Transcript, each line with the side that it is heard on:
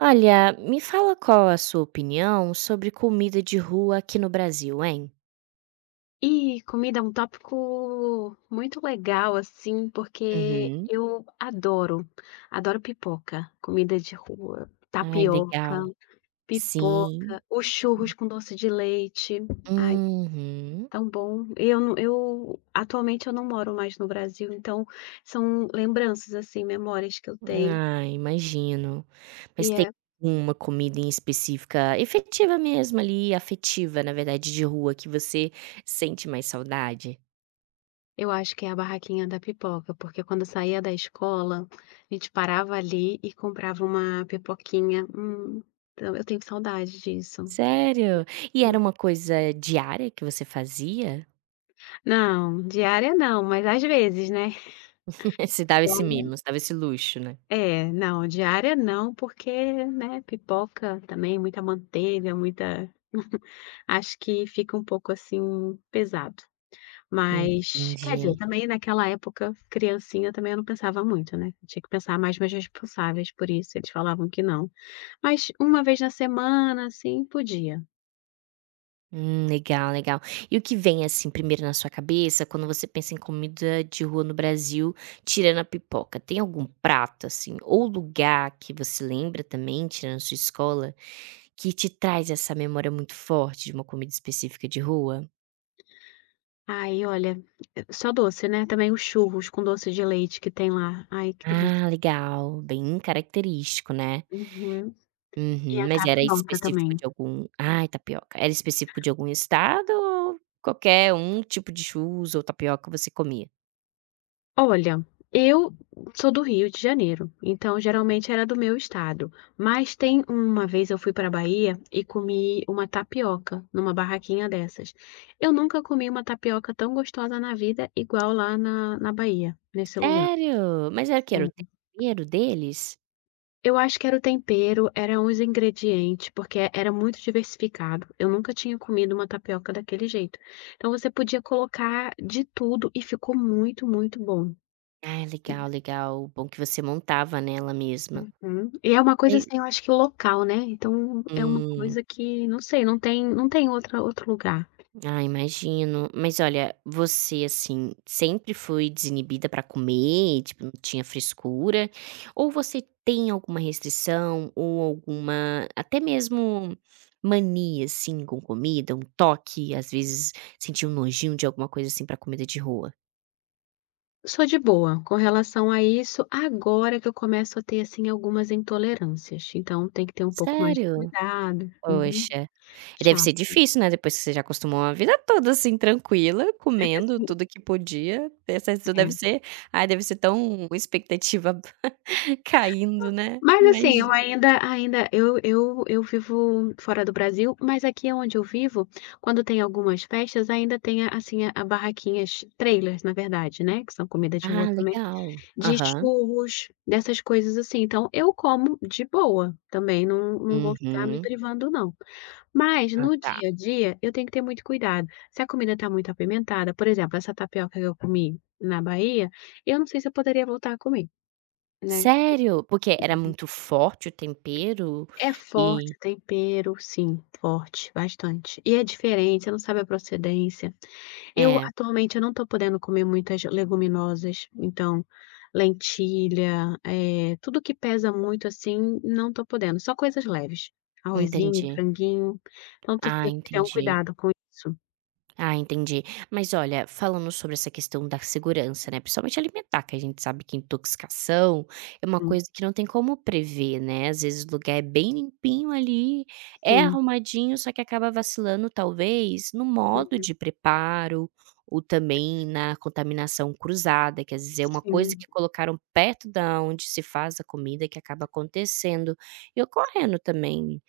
right: Olha, me fala qual a sua opinião sobre comida de rua aqui no Brasil, hein?
left: E comida é um tópico muito legal, assim, porque
right: Uhum.
left: eu adoro, adoro pipoca, comida de rua,
right: Ai,
left: tapioca,
right: legal. Sim.
left: pipoca, os churros com doce de leite. Ai,
right: Uhum.
left: tão bom. Eu não eu atualmente eu não moro mais no Brasil, então são lembranças, assim, memórias que eu tenho.
right: Ah, imagino.
left: E
right: Mas tem
left: é
right: uma comida em específica, efetiva mesmo ali, afetiva, na verdade, de rua, que você sente mais saudade?
left: Eu acho que é a barraquinha da pipoca, porque quando eu saía da escola, a gente parava ali e comprava uma pipoquinha. Então eu tenho saudade disso.
right: Sério? E era
left: Hum.
right: uma coisa diária que você fazia?
left: Não, diária não, mas às vezes, né?
right: Você dava esse
left: Diária
right: mimo, você dava esse luxo, né?
left: não, diária não, porque, né, pipoca também, muita manteiga, muita. Acho que fica um pouco assim pesado. Mas, quer dizer,
right: Entendi.
left: também naquela época, criancinha, também eu não pensava muito, né, tinha que pensar mais meus responsáveis por isso, eles falavam que não. Mas uma vez na semana, assim, podia.
right: Legal, legal. E o que vem, assim, primeiro na sua cabeça quando você pensa em comida de rua no Brasil, tirando a pipoca? Tem algum prato, assim, ou lugar que você lembra também, tirando a sua escola, que te traz essa memória muito forte de uma comida específica de rua?
left: Aí olha, só doce, né, também os churros com doce de leite que tem lá, ai que delícia.
right: Ah, legal, bem característico, né.
left: Uhum. E
right: Uhum.
left: a
right: Mas era
left: tapioca também.
right: específico de algum ai, tapioca. Era específico de algum estado ou qualquer um tipo de churros ou tapioca você comia?
left: Olha, eu sou do Rio de Janeiro, então geralmente era do meu estado, mas tem uma vez eu fui para a Bahia e comi uma tapioca numa barraquinha dessas. Eu nunca comi uma tapioca tão gostosa na vida igual lá na Bahia, nesse lugar.
right: Sério? Era o
left: Sim.
right: tempero deles?
left: Eu acho que era o tempero, eram os ingredientes, porque era muito diversificado. Eu nunca tinha comido uma tapioca daquele jeito. Então você podia colocar de tudo e ficou muito, muito bom.
right: Ah, legal, legal. Bom que você montava, nela mesma.
left: Uhum. E é uma coisa,
right: Mas
left: assim, eu acho que local, né, então é uma
right: hum.
left: coisa que não sei, não tem outra outro lugar.
right: Ah, imagino. Mas olha, você, assim, sempre foi desinibida pra comer, tipo, não tinha frescura? Ou você tem alguma restrição ou alguma até mesmo mania, assim, com comida, um toque, às vezes sentir um nojinho de alguma coisa, assim, pra comida de rua?
left: Sou de boa com relação a isso, agora que eu começo a ter, assim, algumas intolerâncias, então tem que ter um pouco mais de
right: Sério?
left: cuidado. Uhum.
right: Poxa. E deve
left: Chato,
right: ser difícil, né, depois que você já acostumou a vida toda, assim, tranquila, comendo tudo que podia, essa isso deve
left: é.
right: ser ai, deve ser tão expectativa caindo, né,
left: Mas, assim, eu
right: imagi.
left: ainda eu vivo fora do Brasil, mas aqui onde eu vivo, quando tem algumas festas, ainda tem, assim, a barraquinhas trailers, na verdade, né, que são comida de rua
right: Ah,
left: também.
right: legal.
left: De
right: Aham.
left: churros, dessas coisas assim, então eu como de boa, também não vou ficar me
right: Uhum.
left: privando não. Mas
right: Ah,
left: no
right: tá.
left: dia a dia eu tenho que ter muito cuidado, se a comida está muito apimentada, por exemplo, essa tapioca que eu comi na Bahia, eu não sei se eu poderia voltar a comer, né.
right: Sério? Porque era muito forte o tempero
left: É
right: e
left: forte o tempero, sim, forte, bastante. E é diferente, você não sabe a procedência. Eu
right: é,
left: atualmente eu não estou podendo comer muitas leguminosas, então lentilha, tudo que pesa muito, assim, não estou podendo, só coisas leves, arrozinho,
right: entendi.
left: franguinho, então estou
right: Ah,
left: tendo que ter um
right: entendi.
left: cuidado com isso.
right: Ah, entendi. Mas olha, falando sobre essa questão da segurança, né, principalmente alimentar, que a gente sabe que intoxicação é uma
left: Hum,
right: coisa que não tem como prever, né, às vezes o lugar é bem limpinho ali, é
left: sim,
right: arrumadinho, só que acaba vacilando talvez no modo
left: hum,
right: de preparo ou também na contaminação cruzada, que às vezes é uma coisa
left: sim,
right: que colocaram perto da onde se faz a comida que acaba acontecendo e ocorrendo também.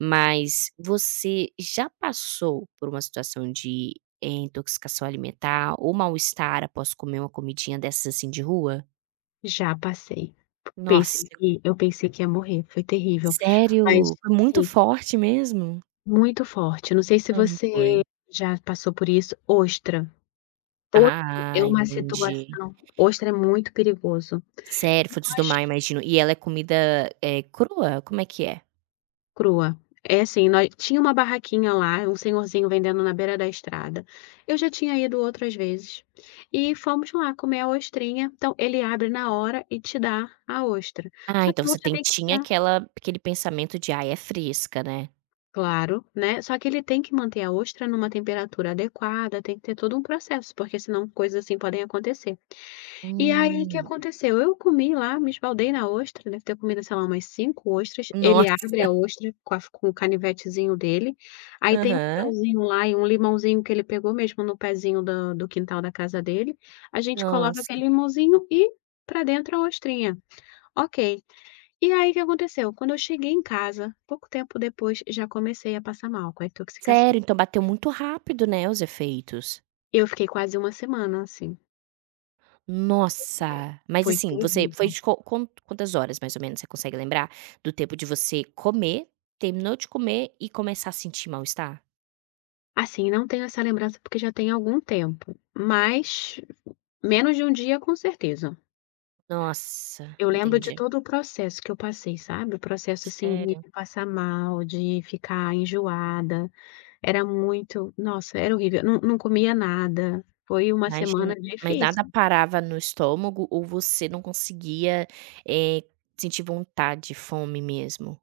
right: Mas você já passou por uma situação de intoxicação alimentar ou mal-estar após comer uma comidinha dessas, assim, de rua?
left: já passei.
right: Nossa,
left: Pensei que ia morrer, foi terrível, mas
right: sério? Foi muito
left: assim,
right: forte mesmo?
left: muito forte, não sei se
right: Como
left: você
right: foi?
left: já passou por isso, ostra. Ostra é
right: Ah,
left: uma
right: entendi.
left: situação Ostra é muito perigoso,
right: Sério, frutos do
left: mas.
right: mar, imagino. E ela é comida, crua? Como é que é?
left: Crua. É assim, nós tinha uma barraquinha lá, um senhorzinho vendendo na beira da estrada. Eu já tinha ido outras vezes. E fomos lá comer a ostrinha, então ele abre na hora e te dá a ostra.
right: Ah,
left: Só que
right: então
left: a
right: você
left: ostra
right: tem
left: tem que
right: tinha
left: estar
right: aquela aquele pensamento de: "Ai, é fresca, né".
left: Claro, né, só que ele tem que manter a ostra numa temperatura adequada, tem que ter todo um processo, porque senão coisas assim podem acontecer. E aí, o que
right: Hum,
left: aconteceu? Eu comi lá, me esbaldei na ostra, deve ter comido, sei lá, umas 5 ostras. Ele abre
right: nossa.
left: a ostra com o canivetezinho dele, aí tem um
right: Aham.
left: salzinho lá e um limãozinho que ele pegou mesmo no pezinho do quintal da casa dele. A gente coloca
right: Nossa.
left: aquele limãozinho e pra dentro a ostrinha. Ok. E aí, o que aconteceu? Quando eu cheguei em casa, pouco tempo depois, já comecei a passar mal com a intoxicação.
right: Sério, então bateu muito rápido, né, os efeitos.
left: Eu fiquei quase uma semana assim,
right: Nossa! Mas
left: foi
right: assim, você foi
left: terrível.
right: de quantas horas mais ou menos você consegue lembrar do tempo de você comer, terminou de comer e começar a sentir mal-estar?
left: Assim, não tenho essa lembrança porque já tem algum tempo, mas menos de um dia com certeza.
right: Nossa,
left: Eu lembro de
right: entendi.
left: todo o processo que eu passei, sabe? O processo assim de
right: Sério?
left: passar mal, de ficar enjoada, era muito, nossa, era horrível, não, não comia nada. Foi uma semana
right: Imagina, mas nada
left: difícil.
right: parava no estômago ou você não conseguia, eh, sentir vontade, fome mesmo?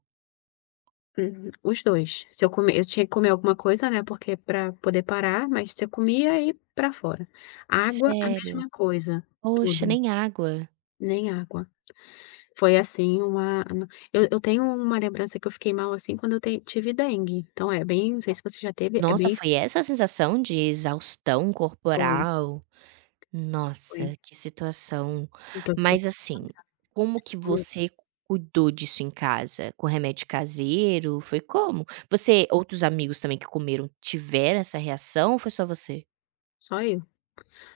left: Uhum, os dois. Se eu comer, eu tinha que comer alguma coisa, né? Porque para poder parar, mas você comia e para fora. Água, a
right: Sério?
left: mesma coisa,
right: Poxa,
left: tudo,
right: nem água.
left: nem água. Foi assim uma eu tenho uma lembrança que eu fiquei mal, assim, quando eu ten tive dengue, então é bem não sei se você já teve, é
right: Nossa,
left: bem
right: foi essa a sensação de exaustão
left: foi,
right: corporal?
left: foi.
right: Nossa, que situação. Mas
left: Intoxicação
right: assim,
left: alimentar,
right: como que você cuidou disso em casa? Com remédio caseiro? Foi como? Você outros amigos também que comeram tiveram essa reação ou foi só você?
left: só eu.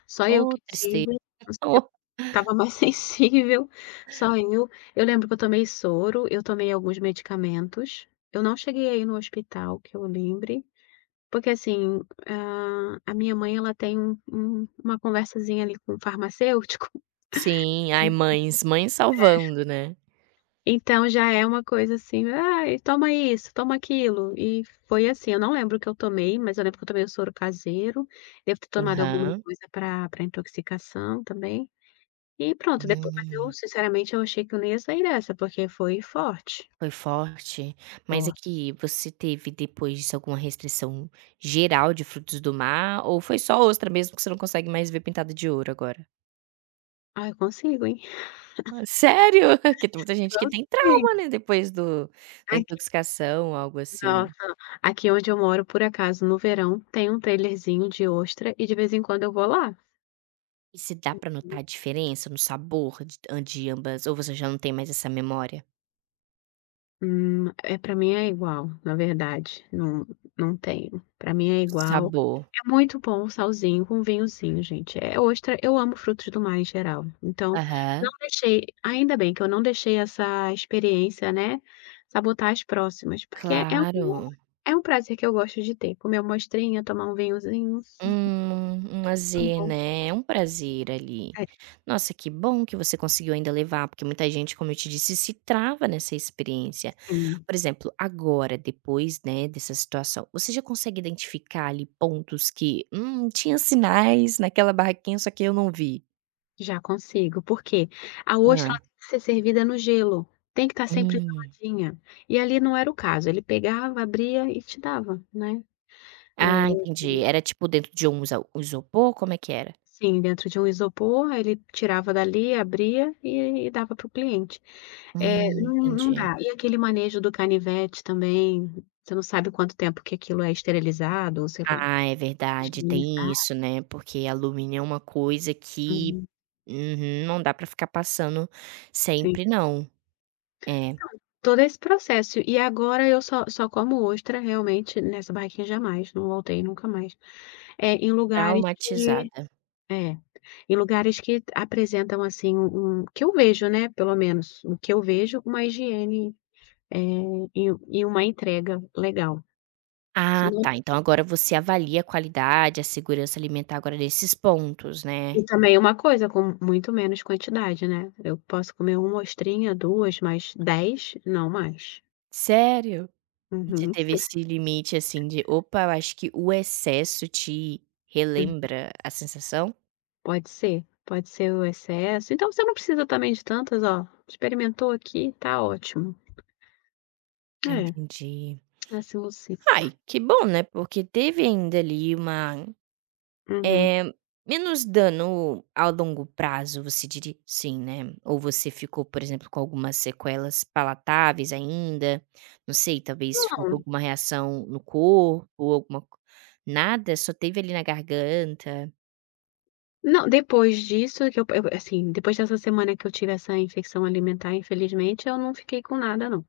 left: Só eu
right: Oh,
left: que
right: tristeza.
left: tive, não sei se eu
right: Oh,
left: estava mais sensível, só eu. Eu lembro que eu tomei soro, eu tomei alguns medicamentos, eu não cheguei aí no hospital que eu lembre, porque assim, a minha mãe ela tem uma conversazinha ali com o farmacêutico.
right: sim, ai mães, mães salvando, né.
left: Então já é uma coisa assim, ai, toma isso, toma aquilo. E foi assim, eu não lembro o que eu tomei, mas eu lembro que eu tomei o soro caseiro, devo ter tomado alguma
right: Aham.
left: coisa para intoxicação também. E pronto, depois mas eu
right: Hum,
left: sinceramente eu achei que eu não ia sair dessa, porque foi forte,
right: foi forte. Mas é
left: forte.
right: que você teve depois disso alguma restrição geral de frutos do mar ou foi só ostra mesmo que você não consegue mais ver pintada de ouro agora?
left: Ah, eu consigo, hein?
right: Ah, sério? Porque tem muita gente que tem
left: Consigo.
right: trauma, né, depois do da
left: Aqui,
right: intoxicação, algo assim.
left: nossa, aqui onde eu moro, por acaso, no verão, tem um trailerzinho de ostra e de vez em quando eu vou lá.
right: E se dá pra notar a diferença no sabor de ambas, ou você já não tem mais essa memória?
left: Para mim é igual, na verdade, não tenho. Para mim é igual.
right: Sabor.
left: É muito bom o salzinho com vinhozinho, gente. É ostra Eu amo frutos do mar em geral, então não
right: Aham.
left: deixei ainda bem que eu não deixei essa experiência, né, sabotar as próximas, porque é um
right: Claro.
left: é um prazer que eu gosto de ter, comer uma ostrinha, tomar um vinhozinho,
right: Um
left: é
right: lazer,
left: bom.
right: né, é um prazer ali.
left: É,
right: Nossa, que bom que você conseguiu ainda levar, porque muita gente, como eu te disse, se trava nessa experiência.
left: sim.
right: Por exemplo, agora, depois, né, dessa situação, você já consegue identificar ali pontos que, tinha sinais naquela barraquinha, só que eu não vi?
left: Já consigo, porque a
right: Hã.
left: ostra ela tem que ser servida no gelo, tem que estar sempre
right: Hum.
left: geladinha. E ali não era o caso, ele pegava, abria e te dava, né. Eh,
right: Ah, entendi. Era tipo dentro de um isa um isopor, como é que era?
left: assim, dentro de um isopor, aí ele tirava dali, abria e dava para o cliente. Não
right: Entendi.
left: dá. E aquele manejo do canivete também, você não sabe quanto tempo que aquilo é esterilizado ou sei lá,
right: Ah, é verdade, tem
left: higienizado.
right: isso, né, porque alumínio é uma coisa que.
left: Uhum,
right: Uhum. Não dá pra ficar passando
left: sim.
right: sempre, não. É,
left: Todo esse processo. E agora eu só como ostra realmente. Nessa barraquinha jamais, não voltei nunca mais. É, em lugares que
right: traumatizada.
left: é, em lugares que apresentam, assim, um que eu vejo, né, pelo menos o que eu vejo, uma higiene, eh, e e uma entrega legal.
right: Ah,
left: Senão
right: tá, então agora você avalia a qualidade, a segurança alimentar agora nesses pontos, né?
left: e também uma coisa, com muito menos quantidade, né, eu posso comer uma ostrinha, 2 mas 10 não mais.
right: Sério? Você
left: Uhum.
right: teve esse limite, assim, de: "Opa, eu acho que o excesso te
left: Hum,
right: relembra a sensação?"
left: Pode ser, pode ser o excesso. Então você não precisa também de tantas, ó, experimentou aqui, tá ótimo.
right: Ah,
left: É,
right: entendi.
left: assim, uns cinco.
right: Ai, que bom, né, porque teve ainda ali uma
left: Uhum.
right: Eh, menos dano a longo prazo, você diria? Sim, né? Ou você ficou, por exemplo, com algumas sequelas palatáveis ainda? Não sei, talvez ficou com
left: Não.
right: alguma reação no corpo, alguma co, nada? Só teve ali na garganta?
left: Não, depois dessa semana que eu tive essa infecção alimentar, infelizmente, eu não fiquei com nada não.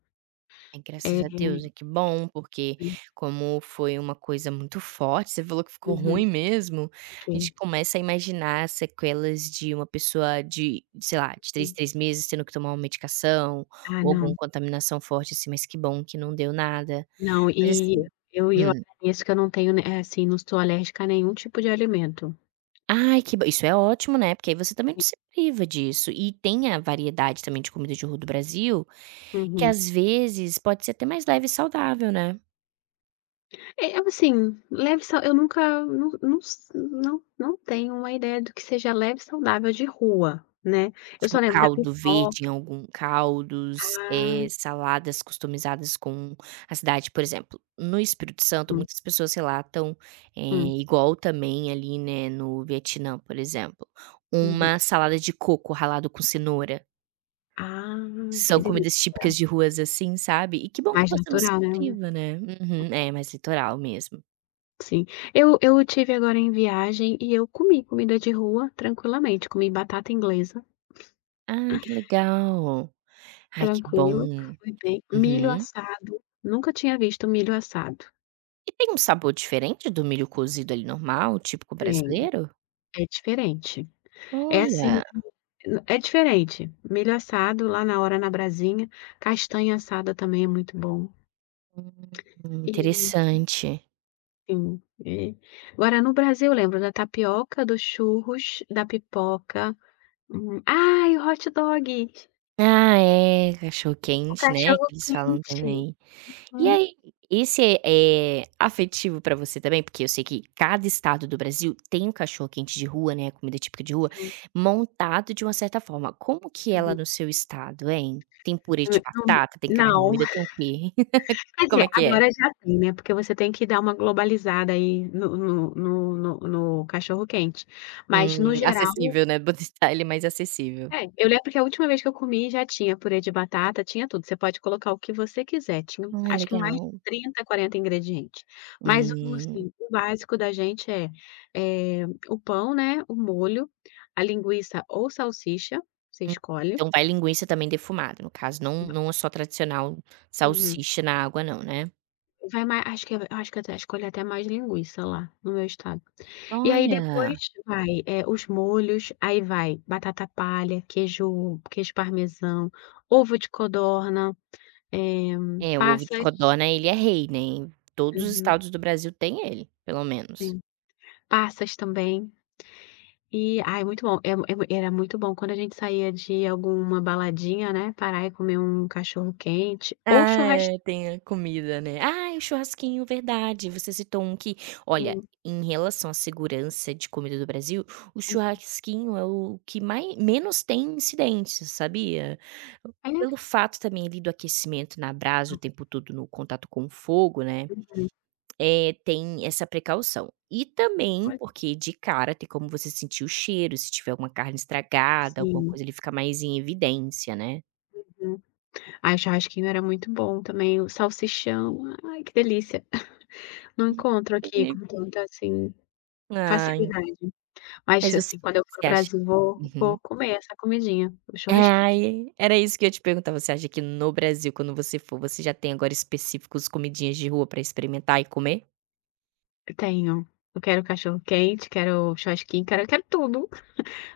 right: Ai, graças a
left: Eh,
right: Deus, é que bom, porque como foi uma coisa muito forte, você falou que ficou
left: uhum,
right: ruim mesmo, a
left: fiquei.
right: gente começa a imaginar sequelas de uma pessoa de, sei lá, de três meses tendo que tomar uma medicação,
left: Ah,
right: ou alguma
left: não.
right: contaminação forte, assim, mas que bom que não deu nada.
left: Não,
right: Mas
left: e
right: assim
left: eu e eu
right: hum.
left: agradeço que eu não tenho, né, assim, não estou alérgica a nenhum tipo de alimento.
right: Ai, que bom, isso é ótimo, né, porque aí você também não se priva disso. E tem a variedade também de comida de rua do Brasil, que
left: Uhum.
right: às vezes pode ser até mais leve e saudável, né?
left: É, eu, assim, leve sa eu nunca não não s não não tenho uma ideia do que seja leve e saudável de rua, né. Eu só
right: Tipo
left: lembro da
right: caldo verde em
left: pipoca.
right: algum caldos,
left: Ah,
right: saladas customizadas com a cidade, por exemplo, no Espírito Santo
left: hum,
right: muitas pessoas relatam,
left: hum,
right: igual também ali, né, no Vietnã, por exemplo,
left: uhum.
right: uma salada de coco ralado com cenoura.
left: Ah,
right: São
left: que
right: comidas
left: delícia.
right: típicas de ruas assim, sabe. E que bom que
left: Mais
right: você não se
left: natural, né.
right: priva, né. Uhum. É, mais litoral mesmo.
left: Sim. Eu tive agora em viagem e eu comi comida de rua tranquilamente, comi batata inglesa,
right: Ah, que legal. Ai, que
left: tranquilo,
right: bom.
left: foi bem. Milho
right: Uhum.
left: assado, nunca tinha visto milho assado.
right: E tem um sabor diferente do milho cozido ali normal, típico
left: Tem,
right: brasileiro?
left: é diferente. É assim,
right: Olha,
left: é diferente. Milho assado lá na hora na brasinha, castanha assada também é muito bom. E
right: interessante.
left: sim, agora no Brasil eu lembro da tapioca, dos churros, da pipoca, ai, o hot dog.
right: Ah, é, cachorro
left: O
right: quente, né, que
left: cachorro
right: eles falam
left: quente.
right: também. E
left: Hum,
right: aí, esse é afetivo pra você também? Porque eu sei que cada estado do Brasil tem um cachorro quente de rua, né, comida típica de rua,
left: sim.
right: montado de uma certa forma. Como que é lá
left: Uhum.
right: no seu estado, hein? Tem purê
left: Não.
right: de batata, tem carne
left: Não.
right: moída, tem o quê?
left: Quer
right: Como
left: dizer,
right: é que é?
left: agora já tem, né, porque você tem que dar uma globalizada aí no cachorro quente. Mas no geral
right: Acessível, né, botar ele mais acessível.
left: é, eu lembro que a última vez que eu comi já tinha purê de batata, tinha tudo, você pode colocar o que você quiser, tinha
right: Ah,
left: acho que mais de
right: legal.
left: 30, 40 ingredientes. Mas o
right: Hum.
left: assim, o básico da gente é, o pão, né, o molho, a linguiça ou salsicha, você
right: Hum.
left: escolhe.
right: Então vai linguiça também defumada, no caso, não é só tradicional
left: Uhum.
right: salsicha na água não, né?
left: Vai mais acho que até escolhe até mais linguiça lá, no meu estado. E aí depois
right: Olha,
left: vai, é os molhos, aí vai batata palha, queijo parmesão, ovo de codorna, eh,
right: é o ovo de
left: passas
right: codorna, ele é rei, né, em todos os
left: uhum,
right: estados do Brasil tem ele, pelo menos.
left: sim. Passas também. E ai, muito bom. É é mui era muito bom quando a gente saía de alguma baladinha, né, parar e comer um cachorro quente ou
right: Ah, é,
left: churrasquinho.
right: tem a comida, né? Ai, o churrasquinho, verdade, você citou um que olha,
left: Sim.
right: em relação à segurança de comida do Brasil, o churrasquinho é o que mai menos tem incidentes, sabia? Pelo fato também ali do aquecimento na brasa o tempo todo no contato com o fogo, né? Tem essa precaução. E também
left: Uhum.
right: porque de cara tem como você sentir o cheiro, se tiver alguma carne estragada, alguma
left: Sim.
right: coisa ele fica mais em evidência, né.
left: Ai, churrasquinho era muito bom também, o salsichão, ai que delícia. Não encontro aqui
right: É.
left: com tanta, assim,
right: Ai,
left: facilidade, mas,
right: mas você
left: assim, quando eu for no
right: você acha.
left: Brasil vou
right: Uhum.
left: vou comer essa comidinha, o churrasquinho.
right: Ai, era isso que eu ia te perguntar, você acha que no Brasil, quando você for, você já tem agora específicos comidinhas de rua pra experimentar e comer?
left: Tenho, eu quero cachorro quente, quero churrasquinho, quero tudo,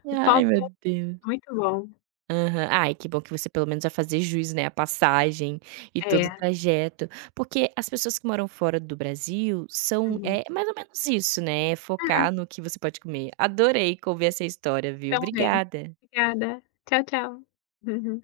right: Ai,
left: pipoca,
right: meu Deus.
left: muito bom.
right: Aham. Ai, que bom que você pelo menos vai fazer jus, né, a passagem e todo
left: É,
right: o trajeto. Porque as pessoas que moram fora do Brasil são
left: uhum.
right: é mais ou menos isso, né, é focar no que você pode comer. Adorei ouvir essa história, viu.
left: Também.
right: Obrigada.
left: Obrigada. Tchau, tchau. Uhum.